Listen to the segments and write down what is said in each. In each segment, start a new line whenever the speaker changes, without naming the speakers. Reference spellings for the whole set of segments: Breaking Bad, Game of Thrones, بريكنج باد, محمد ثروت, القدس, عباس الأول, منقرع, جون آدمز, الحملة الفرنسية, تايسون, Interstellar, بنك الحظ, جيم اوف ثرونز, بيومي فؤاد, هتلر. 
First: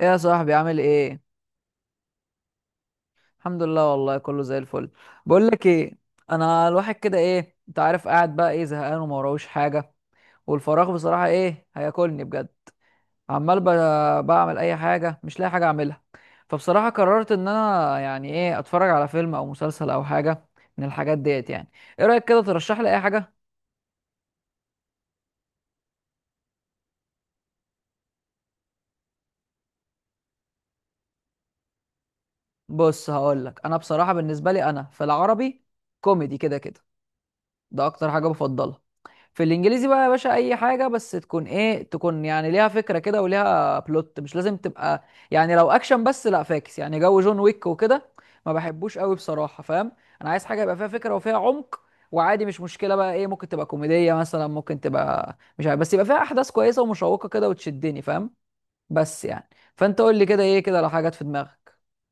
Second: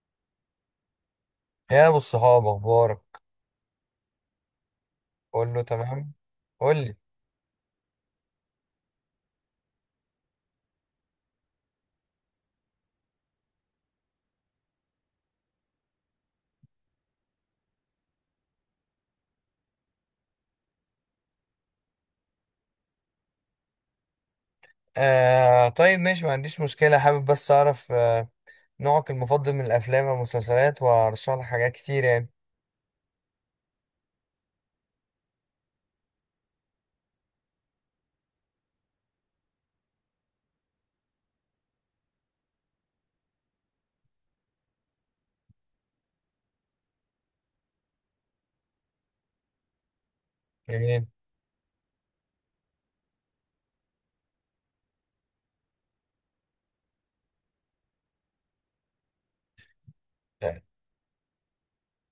ايه يا صاحبي عامل ايه؟
يا ابو الصحاب، اخبارك؟
الحمد لله، والله كله زي الفل. بقول
قول له
لك ايه.
تمام.
انا
قول
الواحد
لي.
كده ايه انت عارف قاعد بقى ايه زهقان وما وراهوش حاجه. والفراغ بصراحه ايه هياكلني بجد. عمال بعمل اي حاجه مش لاقي حاجه اعملها. فبصراحه قررت ان انا يعني ايه اتفرج على فيلم او مسلسل او حاجه من الحاجات ديت يعني. ايه رايك كده ترشح لي اي حاجه؟
آه، طيب، ماشي، ما عنديش مشكله، حابب بس اعرف نوعك المفضل من الافلام والمسلسلات، وارشح لك حاجات كتير يعني.
بص هقول لك، انا بصراحه بالنسبه لي انا في العربي كوميدي كده كده، ده اكتر حاجه بفضلها. في الانجليزي بقى يا باشا اي حاجه بس تكون ايه تكون يعني ليها فكره كده وليها بلوت، مش لازم تبقى يعني لو اكشن بس لا فاكس، يعني جو جون ويك وكده ما بحبوش قوي بصراحه، فاهم؟ انا عايز حاجه يبقى فيها
جميل.
فكره وفيها عمق. وعادي مش مشكله بقى ايه، ممكن تبقى كوميديه مثلا، ممكن تبقى مش عارف، بس يبقى فيها احداث كويسه ومشوقه كده وتشدني، فاهم؟ بس يعني، فانت قول لي كده ايه
آه،
كده لو حاجات في دماغك.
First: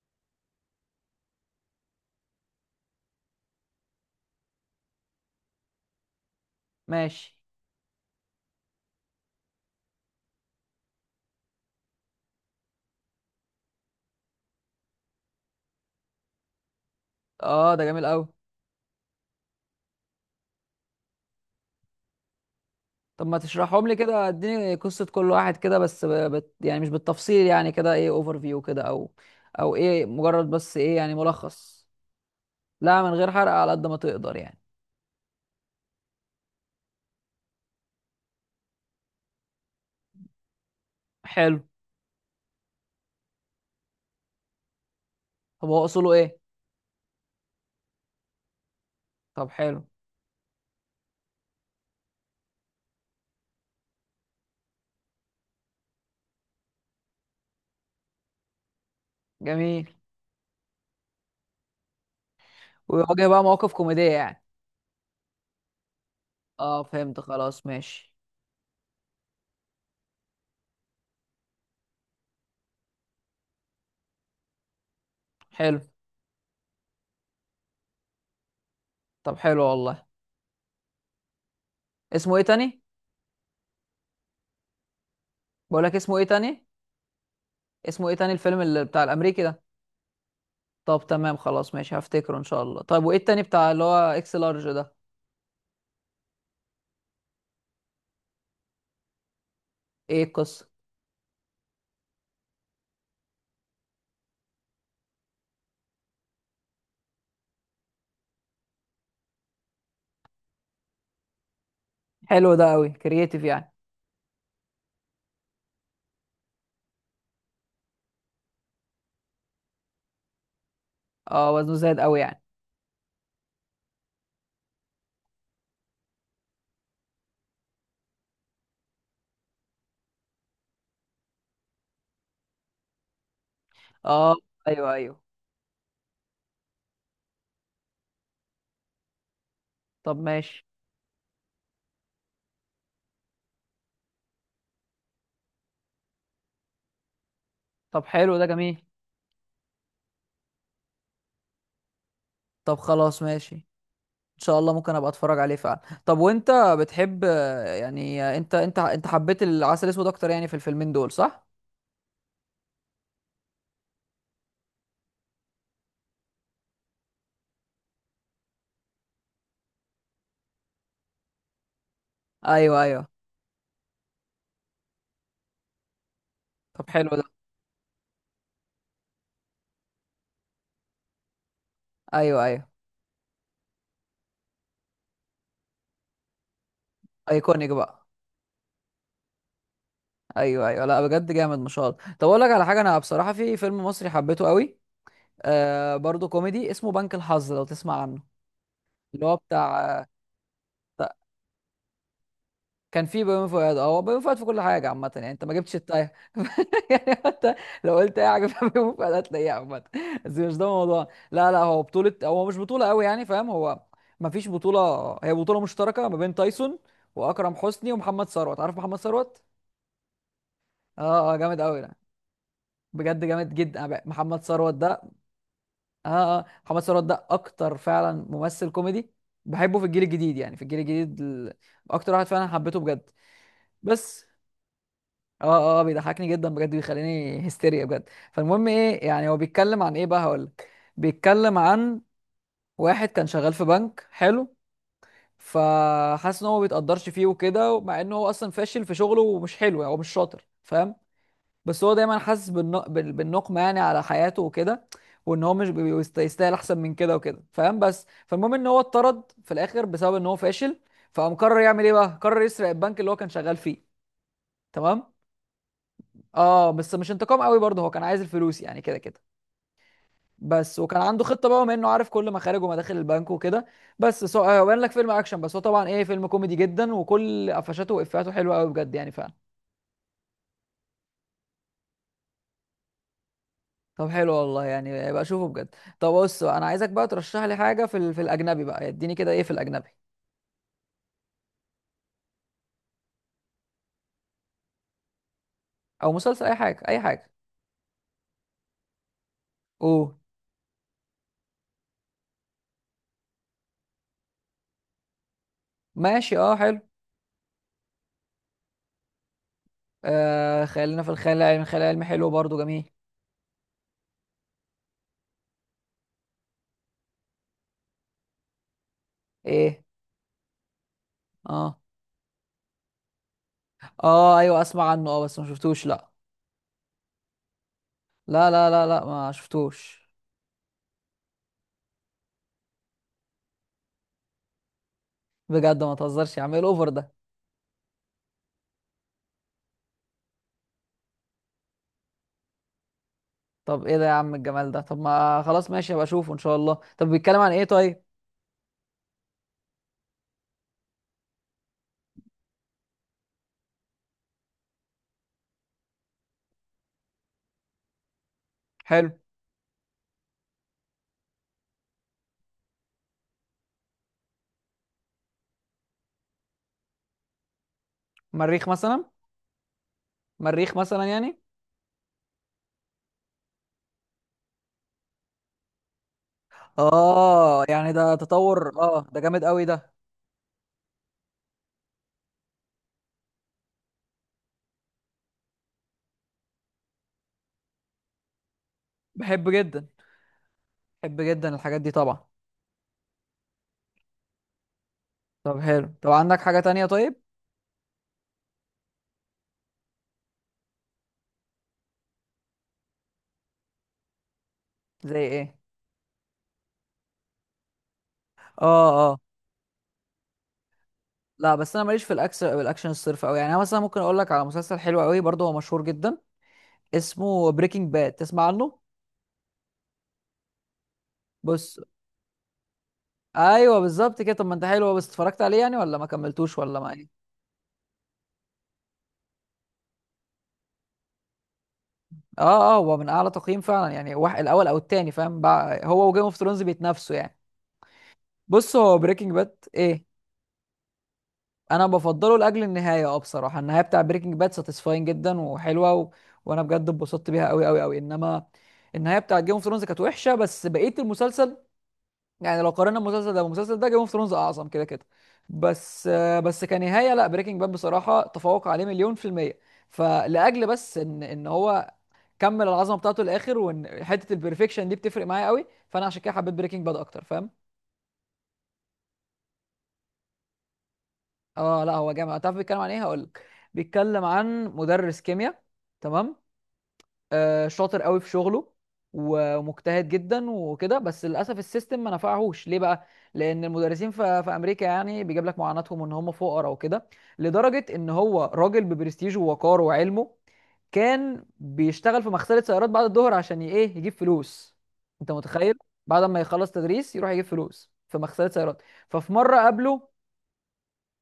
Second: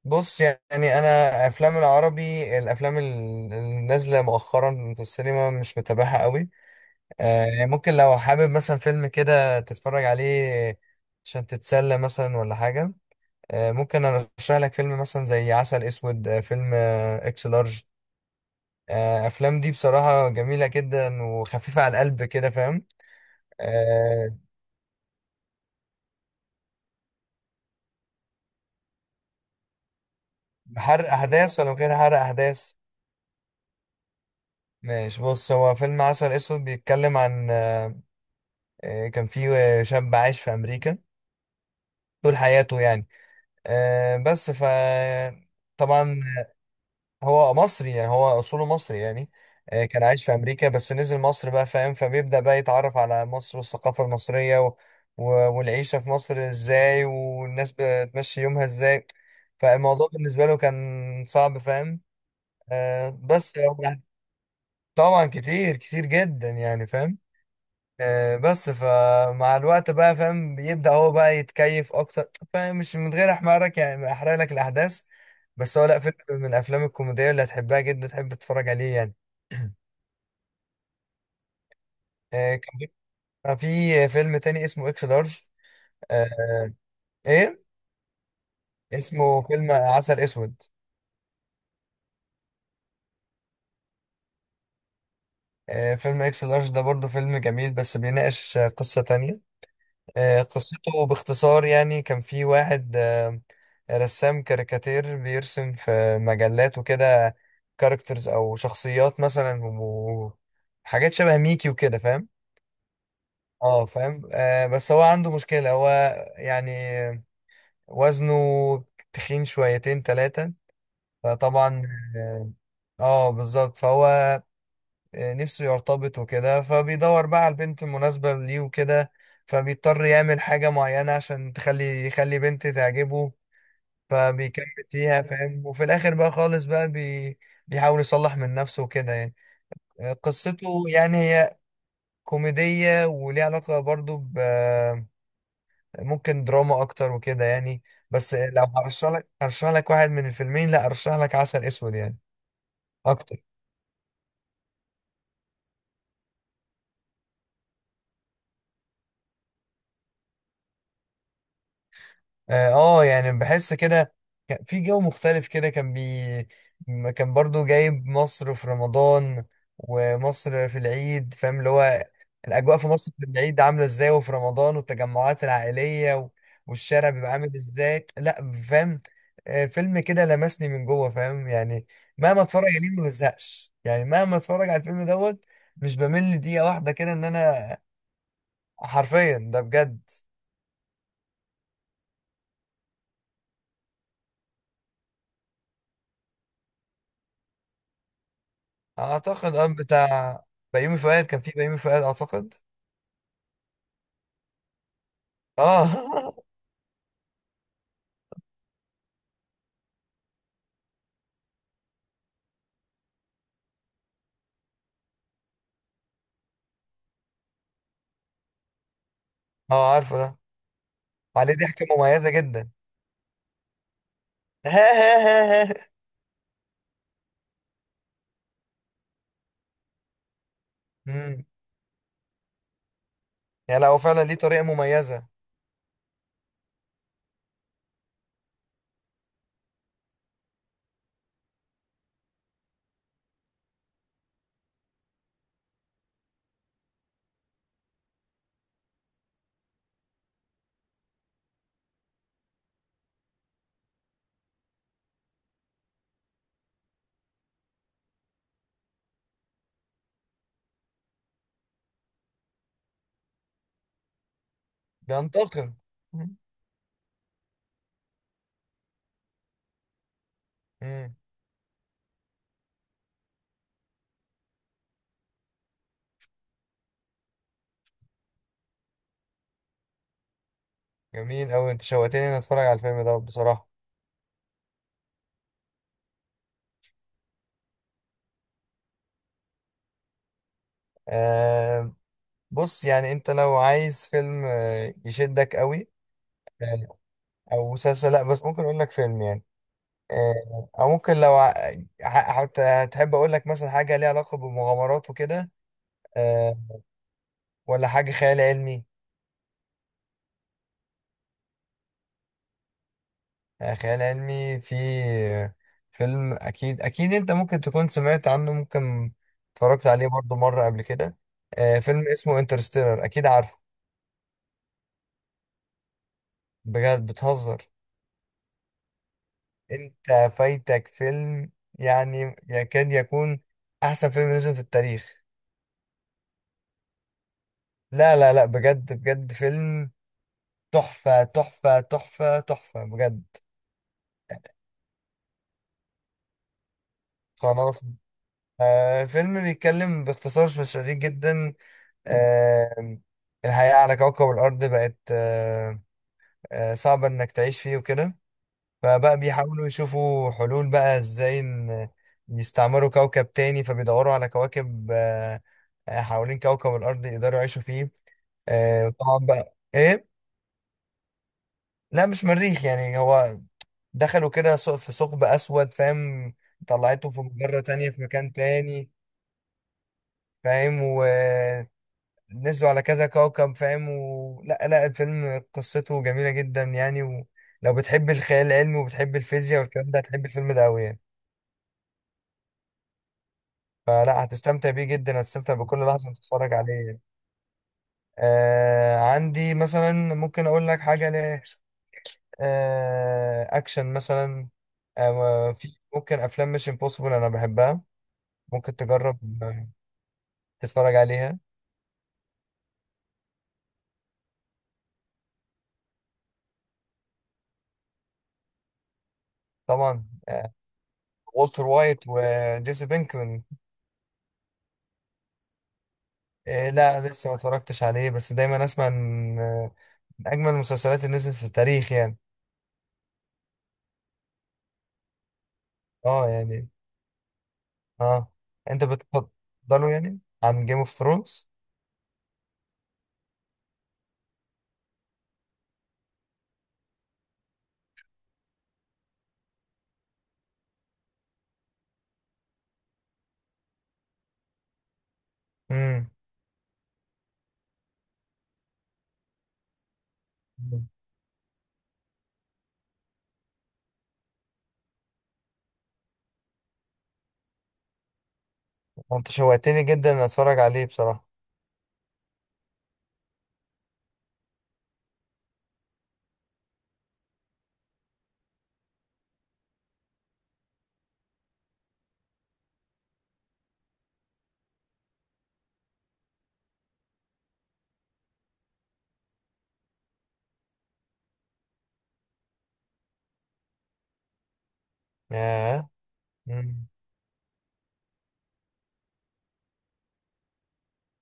بص يعني انا افلام العربي، الافلام النازله مؤخرا في السينما مش متابعها قوي.
ماشي.
يعني ممكن لو حابب مثلا فيلم كده تتفرج عليه عشان تتسلى مثلا ولا حاجه. ممكن ارشح لك فيلم مثلا زي عسل اسود، فيلم اكس
اه،
لارج.
ده جميل قوي.
افلام دي بصراحه جميله جدا وخفيفه على القلب كده فاهم.
طب ما تشرحهم لي كده،
أه
اديني قصة كل واحد كده بس يعني مش بالتفصيل، يعني كده ايه اوفر فيو كده، او او ايه مجرد بس ايه
حرق
يعني
احداث ولا من
ملخص.
غير حرق احداث؟
لا من غير حرق على قد ما تقدر يعني.
ماشي. بص، هو فيلم عسل اسود بيتكلم عن كان في شاب عايش في امريكا
حلو.
طول حياته يعني. أه بس ف
طب هو اصوله
طبعا
ايه؟
هو مصري يعني، هو اصوله مصري يعني.
طب حلو.
كان عايش في امريكا بس نزل مصر بقى فاهم. فبيبدأ بقى يتعرف على مصر والثقافة المصرية و... والعيشة في مصر ازاي والناس بتمشي يومها ازاي.
جميل.
فالموضوع بالنسبة له كان صعب فاهم.
ويواجه بقى
بس
مواقف
هو
كوميدية يعني.
طبعا كتير كتير جدا
اه،
يعني فاهم.
فهمت خلاص ماشي.
بس فمع الوقت بقى فاهم بيبدأ هو بقى يتكيف اكتر فاهم، مش من غير احمرك يعني، ما احرق لك الاحداث. بس
حلو.
هو لا، فيلم من الافلام الكوميديه اللي هتحبها جدا، تحب تتفرج عليه يعني.
طب حلو والله. اسمه ايه تاني؟
كان في فيلم تاني اسمه اكس لارج.
بقول لك اسمه ايه
آه،
تاني.
ايه،
اسمه ايه تاني الفيلم اللي بتاع
اسمه
الامريكي ده؟
فيلم عسل اسود.
طب تمام، خلاص ماشي هفتكره ان شاء الله. طيب وايه التاني بتاع اللي هو اكس لارج ده؟
فيلم اكس لارج ده برضه فيلم جميل، بس بيناقش قصه تانية.
ايه القصة؟
قصته باختصار يعني، كان في واحد رسام كاريكاتير بيرسم في مجلات وكده، كاركترز او شخصيات مثلا، وحاجات شبه ميكي وكده فاهم.
حلو، ده قوي كرييتيف يعني.
اه فاهم. بس هو عنده مشكلة، هو يعني وزنه تخين شويتين تلاتة.
اه، وزنه
فطبعا
زايد قوي يعني.
اه، بالظبط. فهو نفسه يرتبط وكده، فبيدور بقى على البنت المناسبة ليه وكده. فبيضطر يعمل حاجة معينة عشان تخلي يخلي بنت تعجبه.
اه،
فبيكمل
ايوه ايوه.
فيها فاهم، وفي الآخر بقى خالص بقى بيحاول يصلح من نفسه وكده يعني.
طب ماشي.
قصته يعني هي كوميدية، وليها علاقة برضو ب ممكن دراما أكتر وكده يعني.
طب
بس
حلو ده
لو
جميل.
هرشح لك، هرشح لك واحد من الفيلمين، لا أرشح لك عسل أسود يعني
طب خلاص
أكتر.
ماشي ان شاء الله ممكن ابقى اتفرج عليه فعلا. طب وانت بتحب يعني انت حبيت العسل الاسود اكتر يعني في الفيلمين دول، صح؟
اه، يعني بحس كده كان في جو مختلف كده، كان برضو جايب مصر في رمضان، ومصر في العيد فاهم، اللي هو الأجواء
ايوه
في
ايوه.
مصر في العيد عاملة ازاي، وفي رمضان والتجمعات العائلية، و-
طب حلو
والشارع
ده.
بيبقى عامل ازاي لا فاهم. فيلم كده لمسني من جوه فاهم يعني. مهما
ايوه
اتفرج
ايوه.
عليه ما بزهقش يعني، مهما اتفرج على الفيلم دوت مش بمل دقيقة واحدة كده، ان
ايكونيك
انا
بقى.
حرفيا ده بجد.
ايوه ايوه، لا بجد جامد ما شاء الله. طب اقول لك على حاجه، انا بصراحه في فيلم مصري حبيته قوي، آه برضه كوميدي اسمه بنك الحظ، لو تسمع عنه. اللي هو
اعتقد اه،
بتاع
بتاع بيومي فؤاد، كان في بيومي فؤاد اعتقد.
كان في بيومي فؤاد، اه هو بيومي فؤاد في كل حاجه عامه يعني، انت ما جبتش
اه.
التايه. يعني حتى لو قلت اي حاجه في بيومي فؤاد هتلاقيها عامه. بس مش ده الموضوع، لا لا، هو بطوله، هو مش بطوله قوي يعني، فاهم؟ هو ما فيش بطوله. هي بطوله مشتركه ما بين تايسون واكرم حسني ومحمد ثروت، عارف محمد ثروت؟
اه، عارفه ده،
اه اه
عليه
جامد قوي
ضحكه
ده.
مميزه جدا.
بجد جامد جدا، أنا محمد ثروت ده، اه اه محمد ثروت ده اكتر فعلا ممثل كوميدي بحبه في الجيل الجديد، يعني في الجيل الجديد
امم.
اكتر واحد فعلا حبيته بجد.
يعني لا، هو فعلا
بس
ليه طريقه مميزه.
اه اه بيضحكني جدا بجد، بيخليني هستيريا بجد. فالمهم ايه يعني هو بيتكلم عن ايه بقى هقولك. بيتكلم عن واحد كان شغال في بنك، حلو، فحاسس ان هو ما بيتقدرش فيه وكده، مع ان هو اصلا فاشل في شغله ومش حلو يعني، هو مش شاطر، فاهم؟ بس هو دايما حاسس بالنقمه يعني على حياته وكده، وان هو مش يستاهل احسن من كده وكده، فاهم؟ بس فالمهم ان هو اتطرد في الاخر بسبب ان هو فاشل. فقام قرر يعمل ايه بقى، قرر يسرق البنك اللي هو كان شغال فيه. تمام.
بينتقم.
اه، بس مش انتقام قوي برضه، هو كان عايز الفلوس يعني كده كده بس، وكان
امم.
عنده خطه بقى بما انه عارف كل مخارج ومداخل البنك وكده. بس سو... آه، بان لك فيلم اكشن بس هو طبعا ايه، فيلم كوميدي جدا، وكل قفشاته وافاته حلوه قوي بجد يعني فعلا.
جميل قوي، انت شوقتني اني اتفرج على الفيلم ده بصراحه.
طب حلو والله، يعني بقى اشوفه بجد. طب بص بقى، انا عايزك بقى ترشح لي حاجه في الاجنبي بقى، اديني كده ايه في الاجنبي.
آه بص، يعني انت لو عايز فيلم يشدك قوي.
او مسلسل اي حاجه
آه،
اي حاجه.
او مسلسل، لا بس ممكن اقول لك فيلم يعني.
اوه.
او ممكن لو هتحب اقول لك مثلا حاجه ليها علاقه بالمغامرات وكده.
ماشي اه
آه،
حلو.
ولا حاجة خيال علمي.
آه خلينا في الخيال العلمي، الخيال العلمي حلو برضه جميل.
خيال علمي في آه، فيلم، أكيد أكيد أنت ممكن تكون سمعت عنه، ممكن
ايه.
اتفرجت عليه برضو مرة قبل كده.
اه
فيلم اسمه انترستيلر، أكيد عارفه.
اه ايوه اسمع عنه، اه بس ما شفتوش، لا.
بجد بتهزر؟
لا لا لا لا ما شفتوش.
أنت فايتك فيلم يعني يكاد يكون أحسن فيلم نزل في التاريخ.
بجد ما تهزرش يا عم، ايه الاوفر ده؟
لا لا لا، بجد بجد، فيلم تحفة تحفة تحفة تحفة بجد.
طب ايه ده يا عم الجمال ده، طب ما خلاص ماشي هبقى اشوفه ان شاء الله، طب بيتكلم عن ايه
خلاص.
طيب؟
فيلم بيتكلم باختصار شديد جدا. آم، الحياة على كوكب الأرض بقت صعبة إنك تعيش فيه وكده.
حلو.
فبقى بيحاولوا يشوفوا حلول بقى إزاي إن يستعمروا كوكب تاني، فبيدوروا على كواكب حوالين كوكب الأرض يقدروا يعيشوا فيه.
مريخ مثلا.
طبعا بقى إيه؟
مريخ مثلا يعني.
لا مش مريخ يعني، هو دخلوا كده في ثقب أسود فاهم، طلعته في مجرة
اه
تانية
يعني
في
ده
مكان
تطور،
تاني
اه ده جامد قوي ده.
فاهم. نزلوا على كذا كوكب فاهم لا لا، الفيلم قصته جميلة جدا يعني. ولو بتحب الخيال العلمي وبتحب
بحب
الفيزياء
جدا،
والكلام ده، هتحب الفيلم ده أوي يعني.
بحب جدا الحاجات دي طبعا.
فلا، هتستمتع بيه جدا، هتستمتع
طب
بكل
حلو،
لحظة
طب
وأنت
عندك
بتتفرج
حاجة
عليه
تانية
يعني.
طيب؟
عندي مثلا، ممكن أقول لك حاجة ل آه أكشن مثلا.
زي ايه؟
في ممكن أفلام مش امبوسيبل أنا بحبها.
اه
ممكن
اه.
تجرب تتفرج عليها.
لا بس انا ماليش في الاكشن، الاكشن الصرف قوي يعني، انا مثلا ممكن اقول لك على مسلسل حلو قوي برضه، هو مشهور جدا، اسمه بريكنج باد، تسمع عنه؟
طبعا. والتر
بص.
وايت وجيسي بينكمان.
ايوه بالظبط كده، طب ما انت حلو، هو بس اتفرجت عليه يعني ولا ما كملتوش
إيه،
ولا ما
لا
ايه؟
لسه ما اتفرجتش عليه، بس دايما اسمع ان من اجمل المسلسلات اللي نزلت في التاريخ يعني.
اه اه، هو من اعلى تقييم فعلا يعني، واحد الاول او التاني، فاهم بقى؟ هو وجيم
اه
اوف ثرونز
يعني
بيتنافسوا يعني.
اه.
بص
انت
هو بريكنج باد
بتفضله
ايه،
يعني عن جيم اوف ثرونز؟
انا بفضله لاجل النهايه، اه بصراحه النهايه بتاع بريكنج باد ساتيسفاين جدا وحلوه و... وانا بجد اتبسطت بيها قوي قوي قوي، انما النهايه بتاع جيم اوف ثرونز كانت وحشه، بس بقيه المسلسل يعني لو قارنا المسلسل ده بالمسلسل ده، جيم اوف ثرونز اعظم كده كده، بس
امم.
بس كنهايه لا، بريكنج باد بصراحه تفوق عليه مليون في الميه. فلاجل بس ان هو كمل العظمه بتاعته للاخر، وان حته البرفكشن دي بتفرق معايا قوي، فانا عشان كده حبيت بريكنج باد اكتر، فاهم؟
انت شوقتني جدا ان اتفرج عليه بصراحة.
اه لا هو جامد، تعرف بيتكلم عن ايه؟ هقول لك. بيتكلم عن مدرس كيمياء، تمام، شاطر قوي في شغله ومجتهد جدا وكده، بس للاسف السيستم ما نفعهوش ليه بقى، لان المدرسين في امريكا يعني بيجيب لك معاناتهم ان هم فقراء وكده، لدرجه ان هو راجل ببرستيجه ووقاره وعلمه كان بيشتغل في مغسله سيارات بعد الظهر عشان ي- ايه يجيب فلوس. انت متخيل؟
ياه.
بعد ما يخلص
امم.
تدريس يروح يجيب فلوس في مغسله سيارات. ففي مره قابله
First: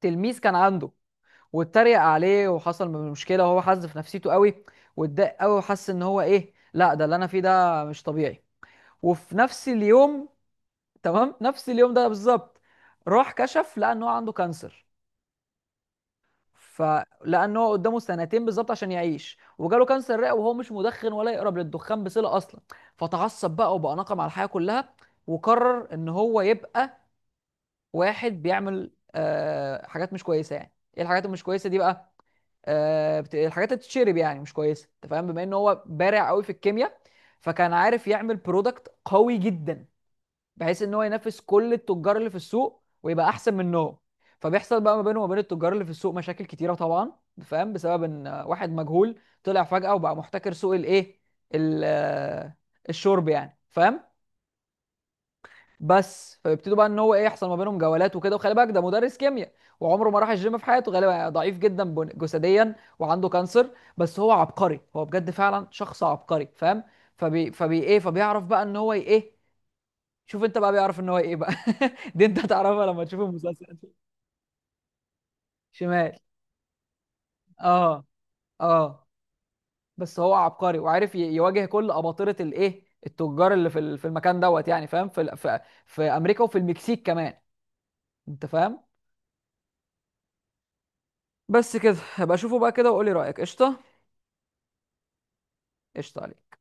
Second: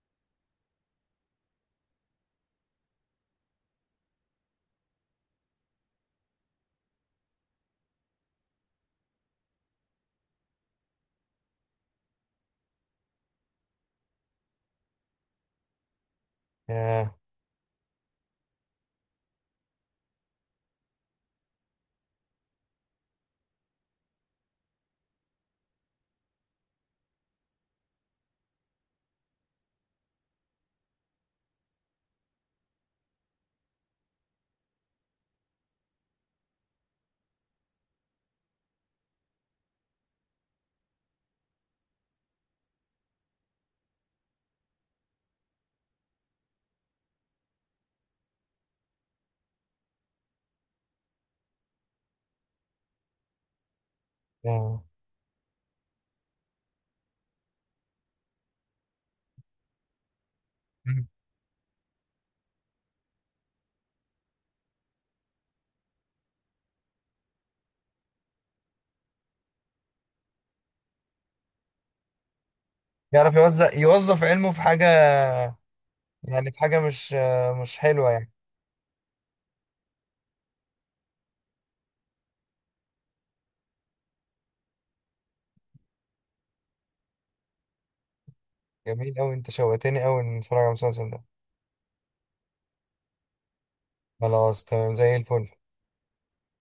تلميذ كان عنده، واتريق عليه وحصل مشكله، وهو حز في نفسيته قوي، واتضايق قوي، وحس ان هو ايه، لا ده اللي انا فيه ده مش طبيعي. وفي نفس اليوم، تمام، نفس اليوم ده بالظبط راح كشف لقى ان هو عنده كانسر،
ياه.
فلان هو قدامه سنتين بالظبط عشان يعيش وجاله كانسر رئه، وهو مش مدخن ولا يقرب للدخان بصله اصلا. فتعصب بقى وبقى ناقم على الحياه كلها، وقرر ان هو يبقى واحد بيعمل آه حاجات مش كويسه، يعني ايه الحاجات المش كويسه دي بقى، الحاجات اللي بتتشرب يعني مش كويسه، انت فاهم، بما ان هو بارع قوي في الكيمياء، فكان عارف يعمل برودكت قوي جدا، بحيث ان هو ينافس كل التجار اللي في السوق ويبقى احسن منهم. فبيحصل بقى ما بينه وما بين التجار اللي في السوق مشاكل كتيره طبعا، فاهم؟ بسبب ان واحد مجهول طلع فجأة وبقى محتكر سوق الايه ال- آه، الشرب يعني، فاهم؟
ياه.
بس فيبتدوا بقى ان هو ايه يحصل ما بينهم جولات وكده، وخلي بالك ده مدرس كيمياء وعمره ما راح الجيم في حياته
مم.
غالبا، ضعيف جدا جسديا وعنده كانسر. بس هو عبقري، هو بجد فعلا شخص عبقري، فاهم؟ فبيعرف بقى ان هو ايه، شوف انت بقى بيعرف ان هو ايه بقى. دي انت هتعرفها لما تشوف
يعرف
المسلسل.
يوزع يوظف علمه في حاجة،
شمال.
يعني في حاجة مش مش
اه
حلوة يعني.
اه. بس هو عبقري وعارف يواجه كل اباطره الايه التجار اللي في المكان دوت يعني، فاهم؟ في في امريكا وفي المكسيك كمان، انت فاهم؟
جميل قوي، انت شوقتني قوي ان اتفرج على المسلسل ده.
بس كده هبقى اشوفه بقى كده وقولي رأيك، قشطة.
خلاص تمام زي الفل.
قشطة عليك.